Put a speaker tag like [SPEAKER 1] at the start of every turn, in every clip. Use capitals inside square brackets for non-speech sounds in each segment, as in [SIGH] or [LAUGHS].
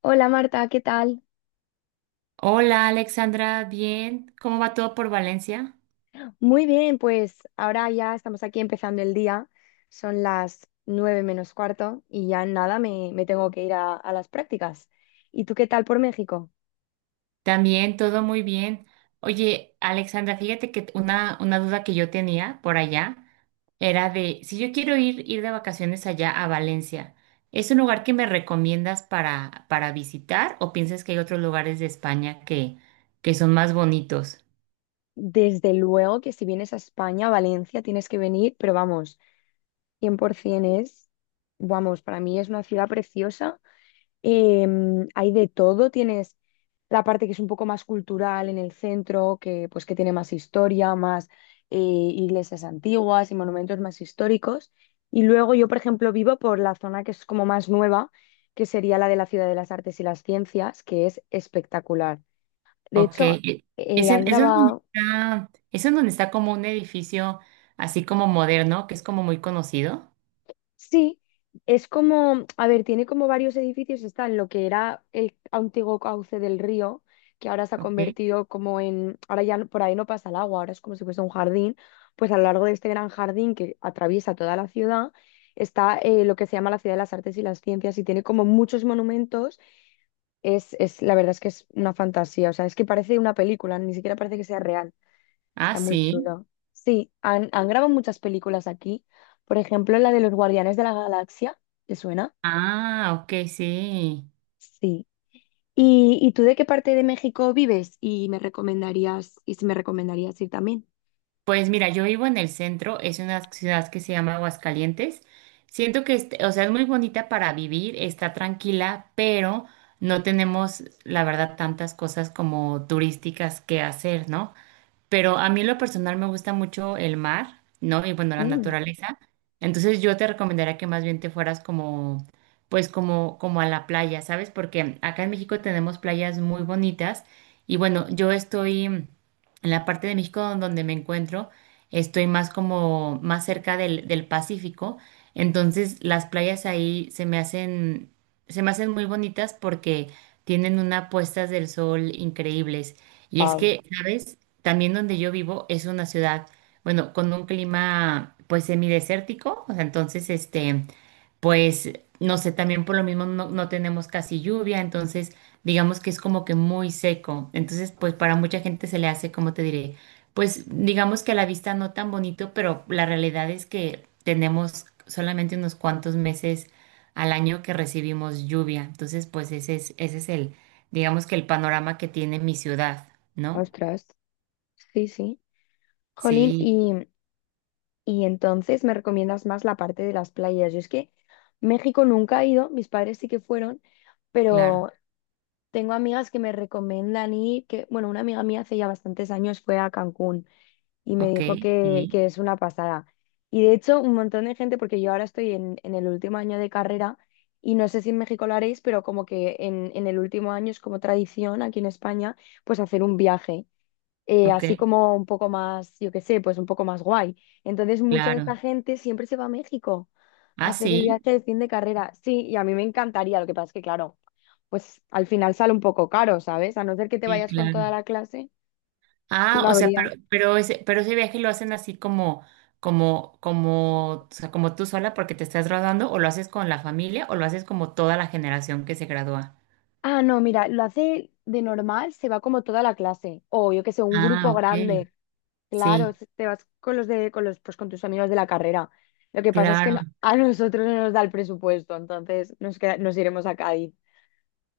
[SPEAKER 1] Hola Marta, ¿qué tal?
[SPEAKER 2] Hola Alexandra, bien. ¿Cómo va todo por Valencia?
[SPEAKER 1] Muy bien, pues ahora ya estamos aquí empezando el día. Son las nueve menos cuarto y ya en nada me tengo que ir a las prácticas. ¿Y tú qué tal por México?
[SPEAKER 2] También, todo muy bien. Oye, Alexandra, fíjate que una duda que yo tenía por allá era de si yo quiero ir de vacaciones allá a Valencia, ¿es un lugar que me recomiendas para visitar o piensas que hay otros lugares de España que son más bonitos?
[SPEAKER 1] Desde luego que si vienes a España, a Valencia, tienes que venir, pero vamos, 100% es, vamos, para mí es una ciudad preciosa. Hay de todo, tienes la parte que es un poco más cultural en el centro, que pues que tiene más historia, más iglesias antiguas y monumentos más históricos. Y luego yo, por ejemplo, vivo por la zona que es como más nueva, que sería la de la Ciudad de las Artes y las Ciencias, que es espectacular. De
[SPEAKER 2] Ok,
[SPEAKER 1] hecho, han
[SPEAKER 2] es en donde
[SPEAKER 1] grabado.
[SPEAKER 2] está, es en donde está como un edificio así como moderno, que es como muy conocido.
[SPEAKER 1] Sí, es como, a ver, tiene como varios edificios, está en lo que era el antiguo cauce del río, que ahora se ha
[SPEAKER 2] Ok.
[SPEAKER 1] convertido como en, ahora ya no- por ahí no pasa el agua, ahora es como si fuese un jardín, pues a lo largo de este gran jardín que atraviesa toda la ciudad está lo que se llama la Ciudad de las Artes y las Ciencias y tiene como muchos monumentos, la verdad es que es una fantasía, o sea, es que parece una película, ni siquiera parece que sea real.
[SPEAKER 2] Ah,
[SPEAKER 1] Está muy
[SPEAKER 2] sí.
[SPEAKER 1] chulo. Sí, han grabado muchas películas aquí. Por ejemplo, la de los Guardianes de la Galaxia. ¿Te suena?
[SPEAKER 2] Ah, ok, sí.
[SPEAKER 1] Sí. ¿Y tú de qué parte de México vives? Y me recomendarías, y si me recomendarías ir también.
[SPEAKER 2] Pues mira, yo vivo en el centro, es una ciudad que se llama Aguascalientes. Siento que, o sea, es muy bonita para vivir, está tranquila, pero no tenemos, la verdad, tantas cosas como turísticas que hacer, ¿no? Pero a mí en lo personal me gusta mucho el mar, ¿no? Y bueno, la naturaleza. Entonces yo te recomendaría que más bien te fueras como, pues como, como a la playa, ¿sabes? Porque acá en México tenemos playas muy bonitas y bueno, yo estoy en la parte de México donde me encuentro, estoy más como, más cerca del Pacífico. Entonces las playas ahí se me hacen muy bonitas porque tienen unas puestas del sol increíbles. Y es
[SPEAKER 1] Wow.
[SPEAKER 2] que, ¿sabes? También donde yo vivo es una ciudad, bueno, con un clima pues semidesértico, o sea, entonces este, pues no sé, también por lo mismo no tenemos casi lluvia, entonces digamos que es como que muy seco, entonces pues para mucha gente se le hace, como te diré, pues digamos que a la vista no tan bonito, pero la realidad es que tenemos solamente unos cuantos meses al año que recibimos lluvia, entonces pues ese es digamos que el panorama que tiene mi ciudad, ¿no?
[SPEAKER 1] Ostras. Sí, sí. Jolín,
[SPEAKER 2] Sí,
[SPEAKER 1] y entonces me recomiendas más la parte de las playas. Yo es que México nunca he ido, mis padres sí que fueron,
[SPEAKER 2] claro.
[SPEAKER 1] pero tengo amigas que me recomiendan ir, que, bueno, una amiga mía hace ya bastantes años fue a Cancún y me
[SPEAKER 2] Ok,
[SPEAKER 1] dijo
[SPEAKER 2] sí,
[SPEAKER 1] que es una pasada. Y de hecho, un montón de gente, porque yo ahora estoy en el último año de carrera y no sé si en México lo haréis, pero como que en el último año es como tradición aquí en España, pues hacer un viaje
[SPEAKER 2] ok,
[SPEAKER 1] así como un poco más, yo qué sé, pues un poco más guay. Entonces, mucha de esta
[SPEAKER 2] claro.
[SPEAKER 1] gente siempre se va a México a
[SPEAKER 2] Ah,
[SPEAKER 1] hacer el
[SPEAKER 2] sí,
[SPEAKER 1] viaje de fin de carrera. Sí, y a mí me encantaría, lo que pasa es que, claro, pues al final sale un poco caro, ¿sabes? A no ser que te
[SPEAKER 2] sí,
[SPEAKER 1] vayas con toda
[SPEAKER 2] claro.
[SPEAKER 1] la clase,
[SPEAKER 2] Ah,
[SPEAKER 1] no
[SPEAKER 2] o sea,
[SPEAKER 1] habría.
[SPEAKER 2] pero ese viaje lo hacen así como, o sea, como tú sola porque te estás graduando, o lo haces con la familia, o lo haces como toda la generación que se gradúa.
[SPEAKER 1] Ah, no, mira, lo hace de normal, se va como toda la clase, o yo qué sé, un
[SPEAKER 2] Ah,
[SPEAKER 1] grupo
[SPEAKER 2] ok.
[SPEAKER 1] grande.
[SPEAKER 2] Sí,
[SPEAKER 1] Claro, se- te vas con los de, con los, pues con tus amigos de la carrera. Lo que pasa es que
[SPEAKER 2] claro.
[SPEAKER 1] no- a nosotros no nos da el presupuesto, entonces nos queda- nos iremos a Cádiz.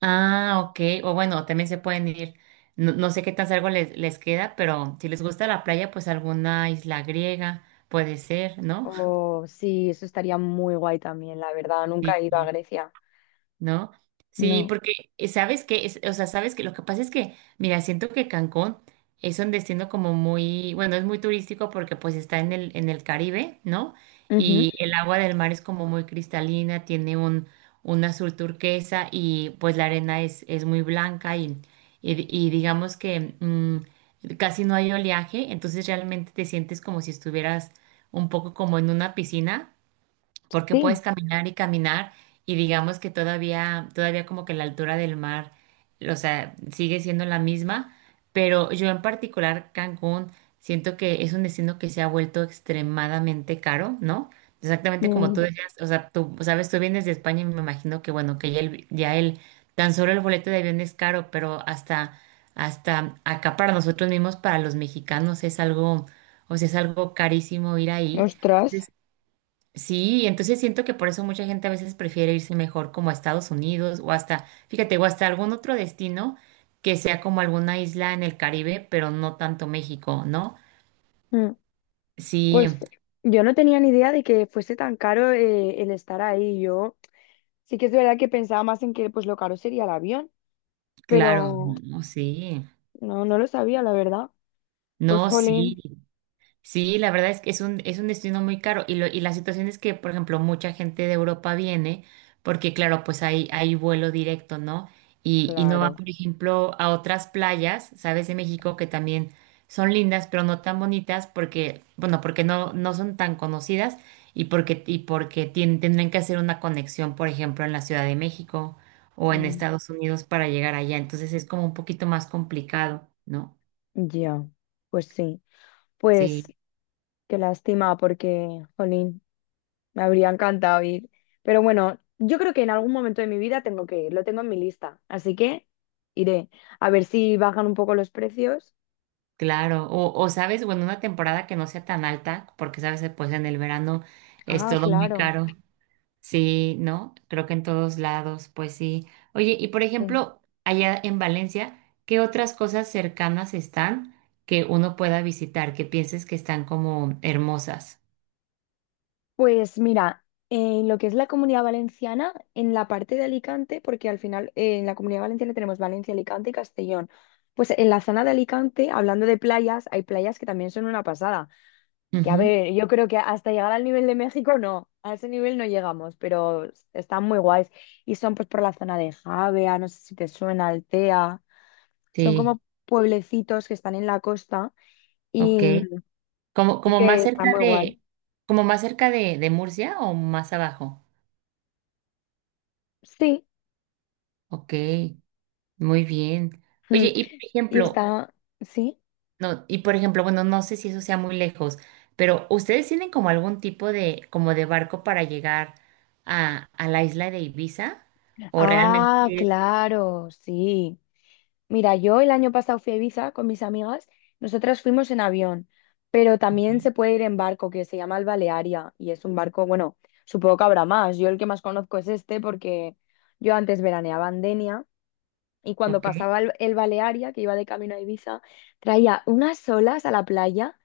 [SPEAKER 2] Ah, ok. O bueno, también se pueden ir. No, no sé qué tan cerca les queda, pero si les gusta la playa, pues alguna isla griega puede ser, ¿no?
[SPEAKER 1] O sí, eso estaría muy guay también, la verdad.
[SPEAKER 2] [LAUGHS]
[SPEAKER 1] Nunca he ido a
[SPEAKER 2] Sí.
[SPEAKER 1] Grecia.
[SPEAKER 2] ¿No? Sí,
[SPEAKER 1] No.
[SPEAKER 2] porque sabes que, es, o sea, sabes que lo que pasa es que, mira, siento que Cancún es un destino como muy, bueno, es muy turístico porque pues está en el Caribe, ¿no?
[SPEAKER 1] Ujú.
[SPEAKER 2] Y el agua del mar es como muy cristalina, tiene un azul turquesa y pues la arena es muy blanca y digamos que casi no hay oleaje, entonces realmente te sientes como si estuvieras un poco como en una piscina porque puedes
[SPEAKER 1] Sí.
[SPEAKER 2] caminar y caminar y digamos que todavía como que la altura del mar, o sea, sigue siendo la misma, pero yo en particular Cancún siento que es un destino que se ha vuelto extremadamente caro, ¿no? Exactamente como tú
[SPEAKER 1] Mm.
[SPEAKER 2] decías, o sea, tú sabes, tú vienes de España y me imagino que bueno, que ya el, tan solo el boleto de avión es caro, hasta acá para nosotros mismos, para los mexicanos es algo, o sea, es algo carísimo ir ahí.
[SPEAKER 1] Ostras.
[SPEAKER 2] Sí, entonces siento que por eso mucha gente a veces prefiere irse mejor como a Estados Unidos o hasta, fíjate, o hasta algún otro destino que sea como alguna isla en el Caribe, pero no tanto México, ¿no?
[SPEAKER 1] Mm.
[SPEAKER 2] Sí,
[SPEAKER 1] Pues yo no tenía ni idea de que fuese tan caro el estar ahí. Yo sí que es verdad que pensaba más en que pues lo caro sería el avión,
[SPEAKER 2] claro,
[SPEAKER 1] pero
[SPEAKER 2] no, sí,
[SPEAKER 1] no lo sabía, la verdad. Pues
[SPEAKER 2] no, sí.
[SPEAKER 1] jolín.
[SPEAKER 2] Sí, la verdad es que es es un destino muy caro y, lo, y la situación es que, por ejemplo, mucha gente de Europa viene porque, claro, pues hay vuelo directo, ¿no? Y no van,
[SPEAKER 1] Claro.
[SPEAKER 2] por ejemplo, a otras playas, ¿sabes? De México que también son lindas, pero no tan bonitas porque, bueno, porque no son tan conocidas y porque tendrán que hacer una conexión, por ejemplo, en la Ciudad de México o en
[SPEAKER 1] Mm.
[SPEAKER 2] Estados Unidos para llegar allá. Entonces es como un poquito más complicado, ¿no?
[SPEAKER 1] Ya. Pues sí. Pues
[SPEAKER 2] Sí.
[SPEAKER 1] qué lástima porque, jolín. Me habría encantado ir. Pero bueno, yo creo que en algún momento de mi vida tengo que ir, lo tengo en mi lista. Así que iré a ver si bajan un poco los precios.
[SPEAKER 2] Claro, o sabes, bueno, una temporada que no sea tan alta, porque sabes, que, pues en el verano es
[SPEAKER 1] Ah,
[SPEAKER 2] todo muy
[SPEAKER 1] claro.
[SPEAKER 2] caro. Sí, ¿no? Creo que en todos lados, pues sí. Oye, y por
[SPEAKER 1] Sí.
[SPEAKER 2] ejemplo, allá en Valencia, ¿qué otras cosas cercanas están que uno pueda visitar, que pienses que están como hermosas?
[SPEAKER 1] Pues mira, en lo que es la Comunidad Valenciana, en la parte de Alicante, porque al final en la Comunidad Valenciana tenemos Valencia, Alicante y Castellón. Pues en la zona de Alicante, hablando de playas, hay playas que también son una pasada. Que a
[SPEAKER 2] Ujú.
[SPEAKER 1] ver, yo creo que hasta llegar al nivel de México no, a ese nivel no llegamos, pero están muy guays. Y son pues por la zona de Javea, no sé si te suena, Altea. Son
[SPEAKER 2] Sí,
[SPEAKER 1] como pueblecitos que están en la costa
[SPEAKER 2] ok.
[SPEAKER 1] y,
[SPEAKER 2] Como,
[SPEAKER 1] y
[SPEAKER 2] como más
[SPEAKER 1] que está
[SPEAKER 2] cerca
[SPEAKER 1] muy guay.
[SPEAKER 2] de, como más cerca de Murcia o más abajo.
[SPEAKER 1] Sí,
[SPEAKER 2] Ok, muy bien.
[SPEAKER 1] mm,
[SPEAKER 2] Oye, y por
[SPEAKER 1] y
[SPEAKER 2] ejemplo,
[SPEAKER 1] está, sí.
[SPEAKER 2] no, y por ejemplo, bueno, no sé si eso sea muy lejos, pero ¿ustedes tienen como algún tipo de, como de barco para llegar a la isla de Ibiza? ¿O realmente
[SPEAKER 1] Ah,
[SPEAKER 2] es-
[SPEAKER 1] claro, sí. Mira, yo el año pasado fui a Ibiza con mis amigas, nosotras fuimos en avión, pero
[SPEAKER 2] Ok,
[SPEAKER 1] también se puede ir en barco que se llama el Balearia y es un barco, bueno, supongo que habrá más, yo el que más conozco es este porque yo antes veraneaba en Denia y cuando
[SPEAKER 2] ok.
[SPEAKER 1] pasaba el Balearia, que iba de camino a Ibiza, traía unas olas a la playa.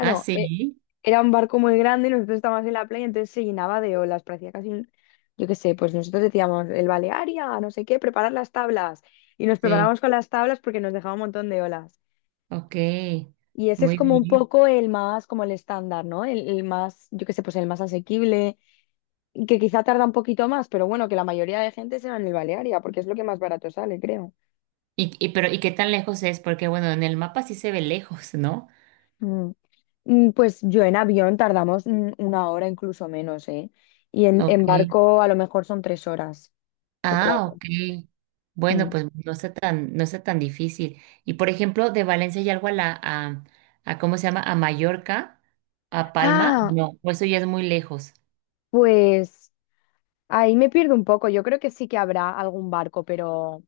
[SPEAKER 2] Ah,
[SPEAKER 1] e-
[SPEAKER 2] sí,
[SPEAKER 1] era un barco muy grande y nosotros estábamos en la playa, entonces se llenaba de olas, parecía casi un, yo qué sé, pues nosotros decíamos, el Balearia, no sé qué, preparar las tablas. Y nos
[SPEAKER 2] sí,
[SPEAKER 1] preparamos con las tablas porque nos dejaba un montón de olas.
[SPEAKER 2] ok.
[SPEAKER 1] Y ese es
[SPEAKER 2] Muy
[SPEAKER 1] como un
[SPEAKER 2] bien.
[SPEAKER 1] poco el más, como el estándar, ¿no? El más, yo qué sé, pues el más asequible, y que quizá tarda un poquito más, pero bueno, que la mayoría de gente se va en el Balearia, porque es lo que más barato sale, creo.
[SPEAKER 2] Y pero, ¿y qué tan lejos es? Porque bueno, en el mapa sí se ve lejos, ¿no?
[SPEAKER 1] Mm. Mm, pues yo en avión tardamos una hora, incluso menos, ¿eh? Y en
[SPEAKER 2] Ok.
[SPEAKER 1] barco a lo mejor son tres horas o
[SPEAKER 2] Ah,
[SPEAKER 1] cuatro.
[SPEAKER 2] ok. Bueno,
[SPEAKER 1] Mm.
[SPEAKER 2] pues no está tan, no está tan difícil. Y por ejemplo, de Valencia y algo a ¿cómo se llama? A Mallorca, a Palma,
[SPEAKER 1] Ah,
[SPEAKER 2] no, o eso ya es muy lejos.
[SPEAKER 1] pues ahí me pierdo un poco. Yo creo que sí que habrá algún barco,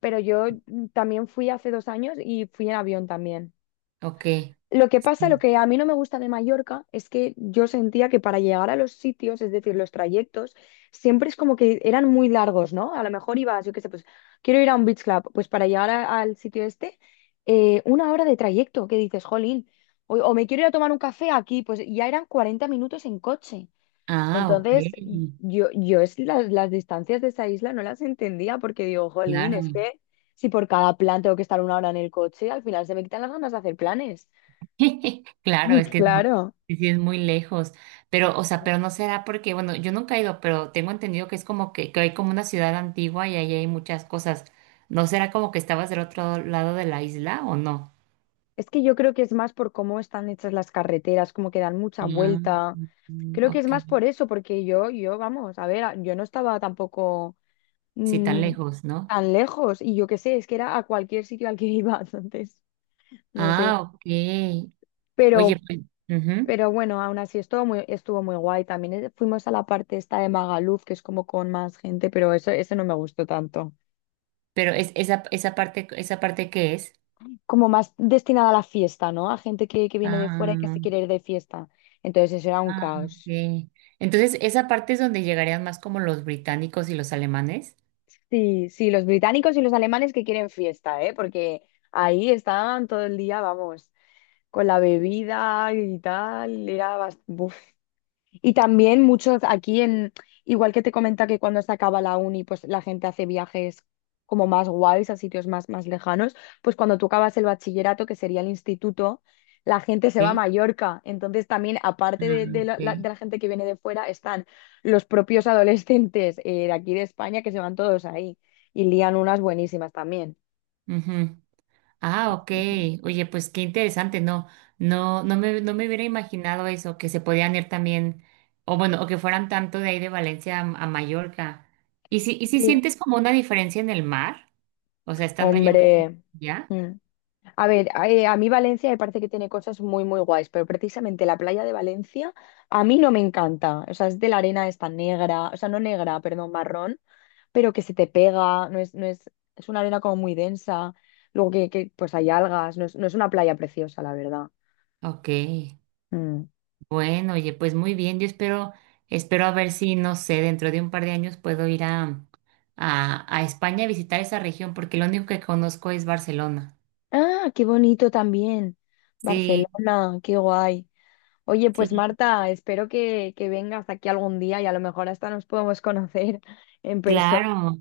[SPEAKER 1] pero yo también fui hace dos años y fui en avión también.
[SPEAKER 2] Ok,
[SPEAKER 1] Lo que pasa, lo
[SPEAKER 2] sí.
[SPEAKER 1] que a mí no me gusta de Mallorca es que yo sentía que para llegar a los sitios, es decir, los trayectos, siempre es como que eran muy largos, ¿no? A lo mejor ibas, yo qué sé, pues quiero ir a un beach club, pues para llegar a- al sitio este, una hora de trayecto, que dices, jolín, o me quiero ir a tomar un café aquí, pues ya eran 40 minutos en coche.
[SPEAKER 2] Ah, ok,
[SPEAKER 1] Entonces, yo es las distancias de esa isla no las entendía porque digo, jolín, es
[SPEAKER 2] claro.
[SPEAKER 1] que si por cada plan tengo que estar una hora en el coche, al final se me quitan las ganas de hacer planes.
[SPEAKER 2] [LAUGHS] Claro, es
[SPEAKER 1] [LAUGHS]
[SPEAKER 2] que es muy,
[SPEAKER 1] Claro.
[SPEAKER 2] sí sí es muy lejos. Pero, o sea, pero no será porque, bueno, yo nunca he ido, pero tengo entendido que es como que hay como una ciudad antigua y ahí hay muchas cosas. ¿No será como que estabas del otro lado de la isla o no?
[SPEAKER 1] Es que yo creo que es más por cómo están hechas las carreteras, como que dan mucha
[SPEAKER 2] Ah,
[SPEAKER 1] vuelta. Creo que es más
[SPEAKER 2] ok.
[SPEAKER 1] por eso, porque vamos, a ver, a- yo no estaba tampoco
[SPEAKER 2] Sí, tan
[SPEAKER 1] mm,
[SPEAKER 2] lejos, ¿no?
[SPEAKER 1] tan lejos y yo qué sé, es que era a cualquier sitio al que iba [LAUGHS] entonces, no sé.
[SPEAKER 2] Ah, ok. Oye,
[SPEAKER 1] Pero,
[SPEAKER 2] pues, ujú.
[SPEAKER 1] pero bueno, aún así estuvo muy guay. También fuimos a la parte esta de Magaluf, que es como con más gente, pero eso, ese no me gustó tanto.
[SPEAKER 2] Pero es ¿esa parte qué es?
[SPEAKER 1] Como más destinada a la fiesta, ¿no? A gente que viene de fuera y que
[SPEAKER 2] Ah,
[SPEAKER 1] se quiere ir de fiesta. Entonces eso era un
[SPEAKER 2] ah,
[SPEAKER 1] caos.
[SPEAKER 2] ok. Entonces, esa parte es donde llegarían más como los británicos y los alemanes.
[SPEAKER 1] Sí, sí, los británicos y los alemanes que quieren fiesta, ¿eh? Porque ahí estaban todo el día, vamos, con la bebida y tal. Era bastante... Y también muchos aquí en, igual que te comenta que cuando se acaba la uni, pues la gente hace viajes como más guays a sitios más, más lejanos, pues cuando tú acabas el bachillerato, que sería el instituto, la gente se va a
[SPEAKER 2] Sí.
[SPEAKER 1] Mallorca. Entonces también, aparte de
[SPEAKER 2] Ah,
[SPEAKER 1] la, la- de
[SPEAKER 2] ok.
[SPEAKER 1] la gente que viene de fuera, están los propios adolescentes de aquí de España que se van todos ahí y lían unas buenísimas también.
[SPEAKER 2] Ujú. Ah, ok.
[SPEAKER 1] Así que,
[SPEAKER 2] Oye, pues qué interesante, no me, no me hubiera imaginado eso, que se podían ir también, o bueno, o que fueran tanto de ahí de Valencia a Mallorca. ¿ Y si
[SPEAKER 1] sí,
[SPEAKER 2] sientes como una diferencia en el mar? O sea, estando allá en Valencia,
[SPEAKER 1] hombre.
[SPEAKER 2] ¿ya?
[SPEAKER 1] Mm. A ver, a mí Valencia me parece que tiene cosas muy, muy guays, pero precisamente la playa de Valencia a mí no me encanta. O sea, es de la arena esta negra, o sea, no negra, perdón, marrón, pero que se te pega, no es, es una arena como muy densa, luego que, pues hay algas, no es, no es una playa preciosa, la verdad.
[SPEAKER 2] Ok.
[SPEAKER 1] Mm.
[SPEAKER 2] Bueno, oye, pues muy bien. Yo espero, espero a ver si, no sé, dentro de un par de años puedo ir a España a visitar esa región, porque lo único que conozco es Barcelona.
[SPEAKER 1] Ah, qué bonito también.
[SPEAKER 2] Sí,
[SPEAKER 1] Barcelona, qué guay. Oye, pues
[SPEAKER 2] sí.
[SPEAKER 1] Marta, espero que vengas aquí algún día y a lo mejor hasta nos podemos conocer en persona.
[SPEAKER 2] Claro,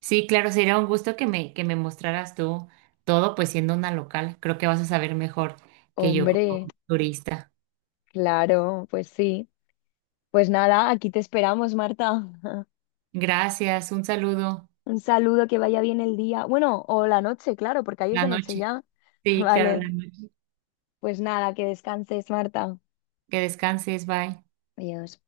[SPEAKER 2] sí, claro, sería un gusto que me mostraras tú todo, pues siendo una local. Creo que vas a saber mejor que yo como
[SPEAKER 1] Hombre.
[SPEAKER 2] turista.
[SPEAKER 1] Claro, pues sí. Pues nada, aquí te esperamos, Marta. [LAUGHS]
[SPEAKER 2] Gracias, un saludo.
[SPEAKER 1] Un saludo, que vaya bien el día. Bueno, o la noche, claro, porque ahí es
[SPEAKER 2] La
[SPEAKER 1] de noche
[SPEAKER 2] noche.
[SPEAKER 1] ya. [LAUGHS]
[SPEAKER 2] Sí, claro, la
[SPEAKER 1] Vale,
[SPEAKER 2] noche.
[SPEAKER 1] pues nada, que descanses, Marta.
[SPEAKER 2] Que descanses, bye.
[SPEAKER 1] Adiós.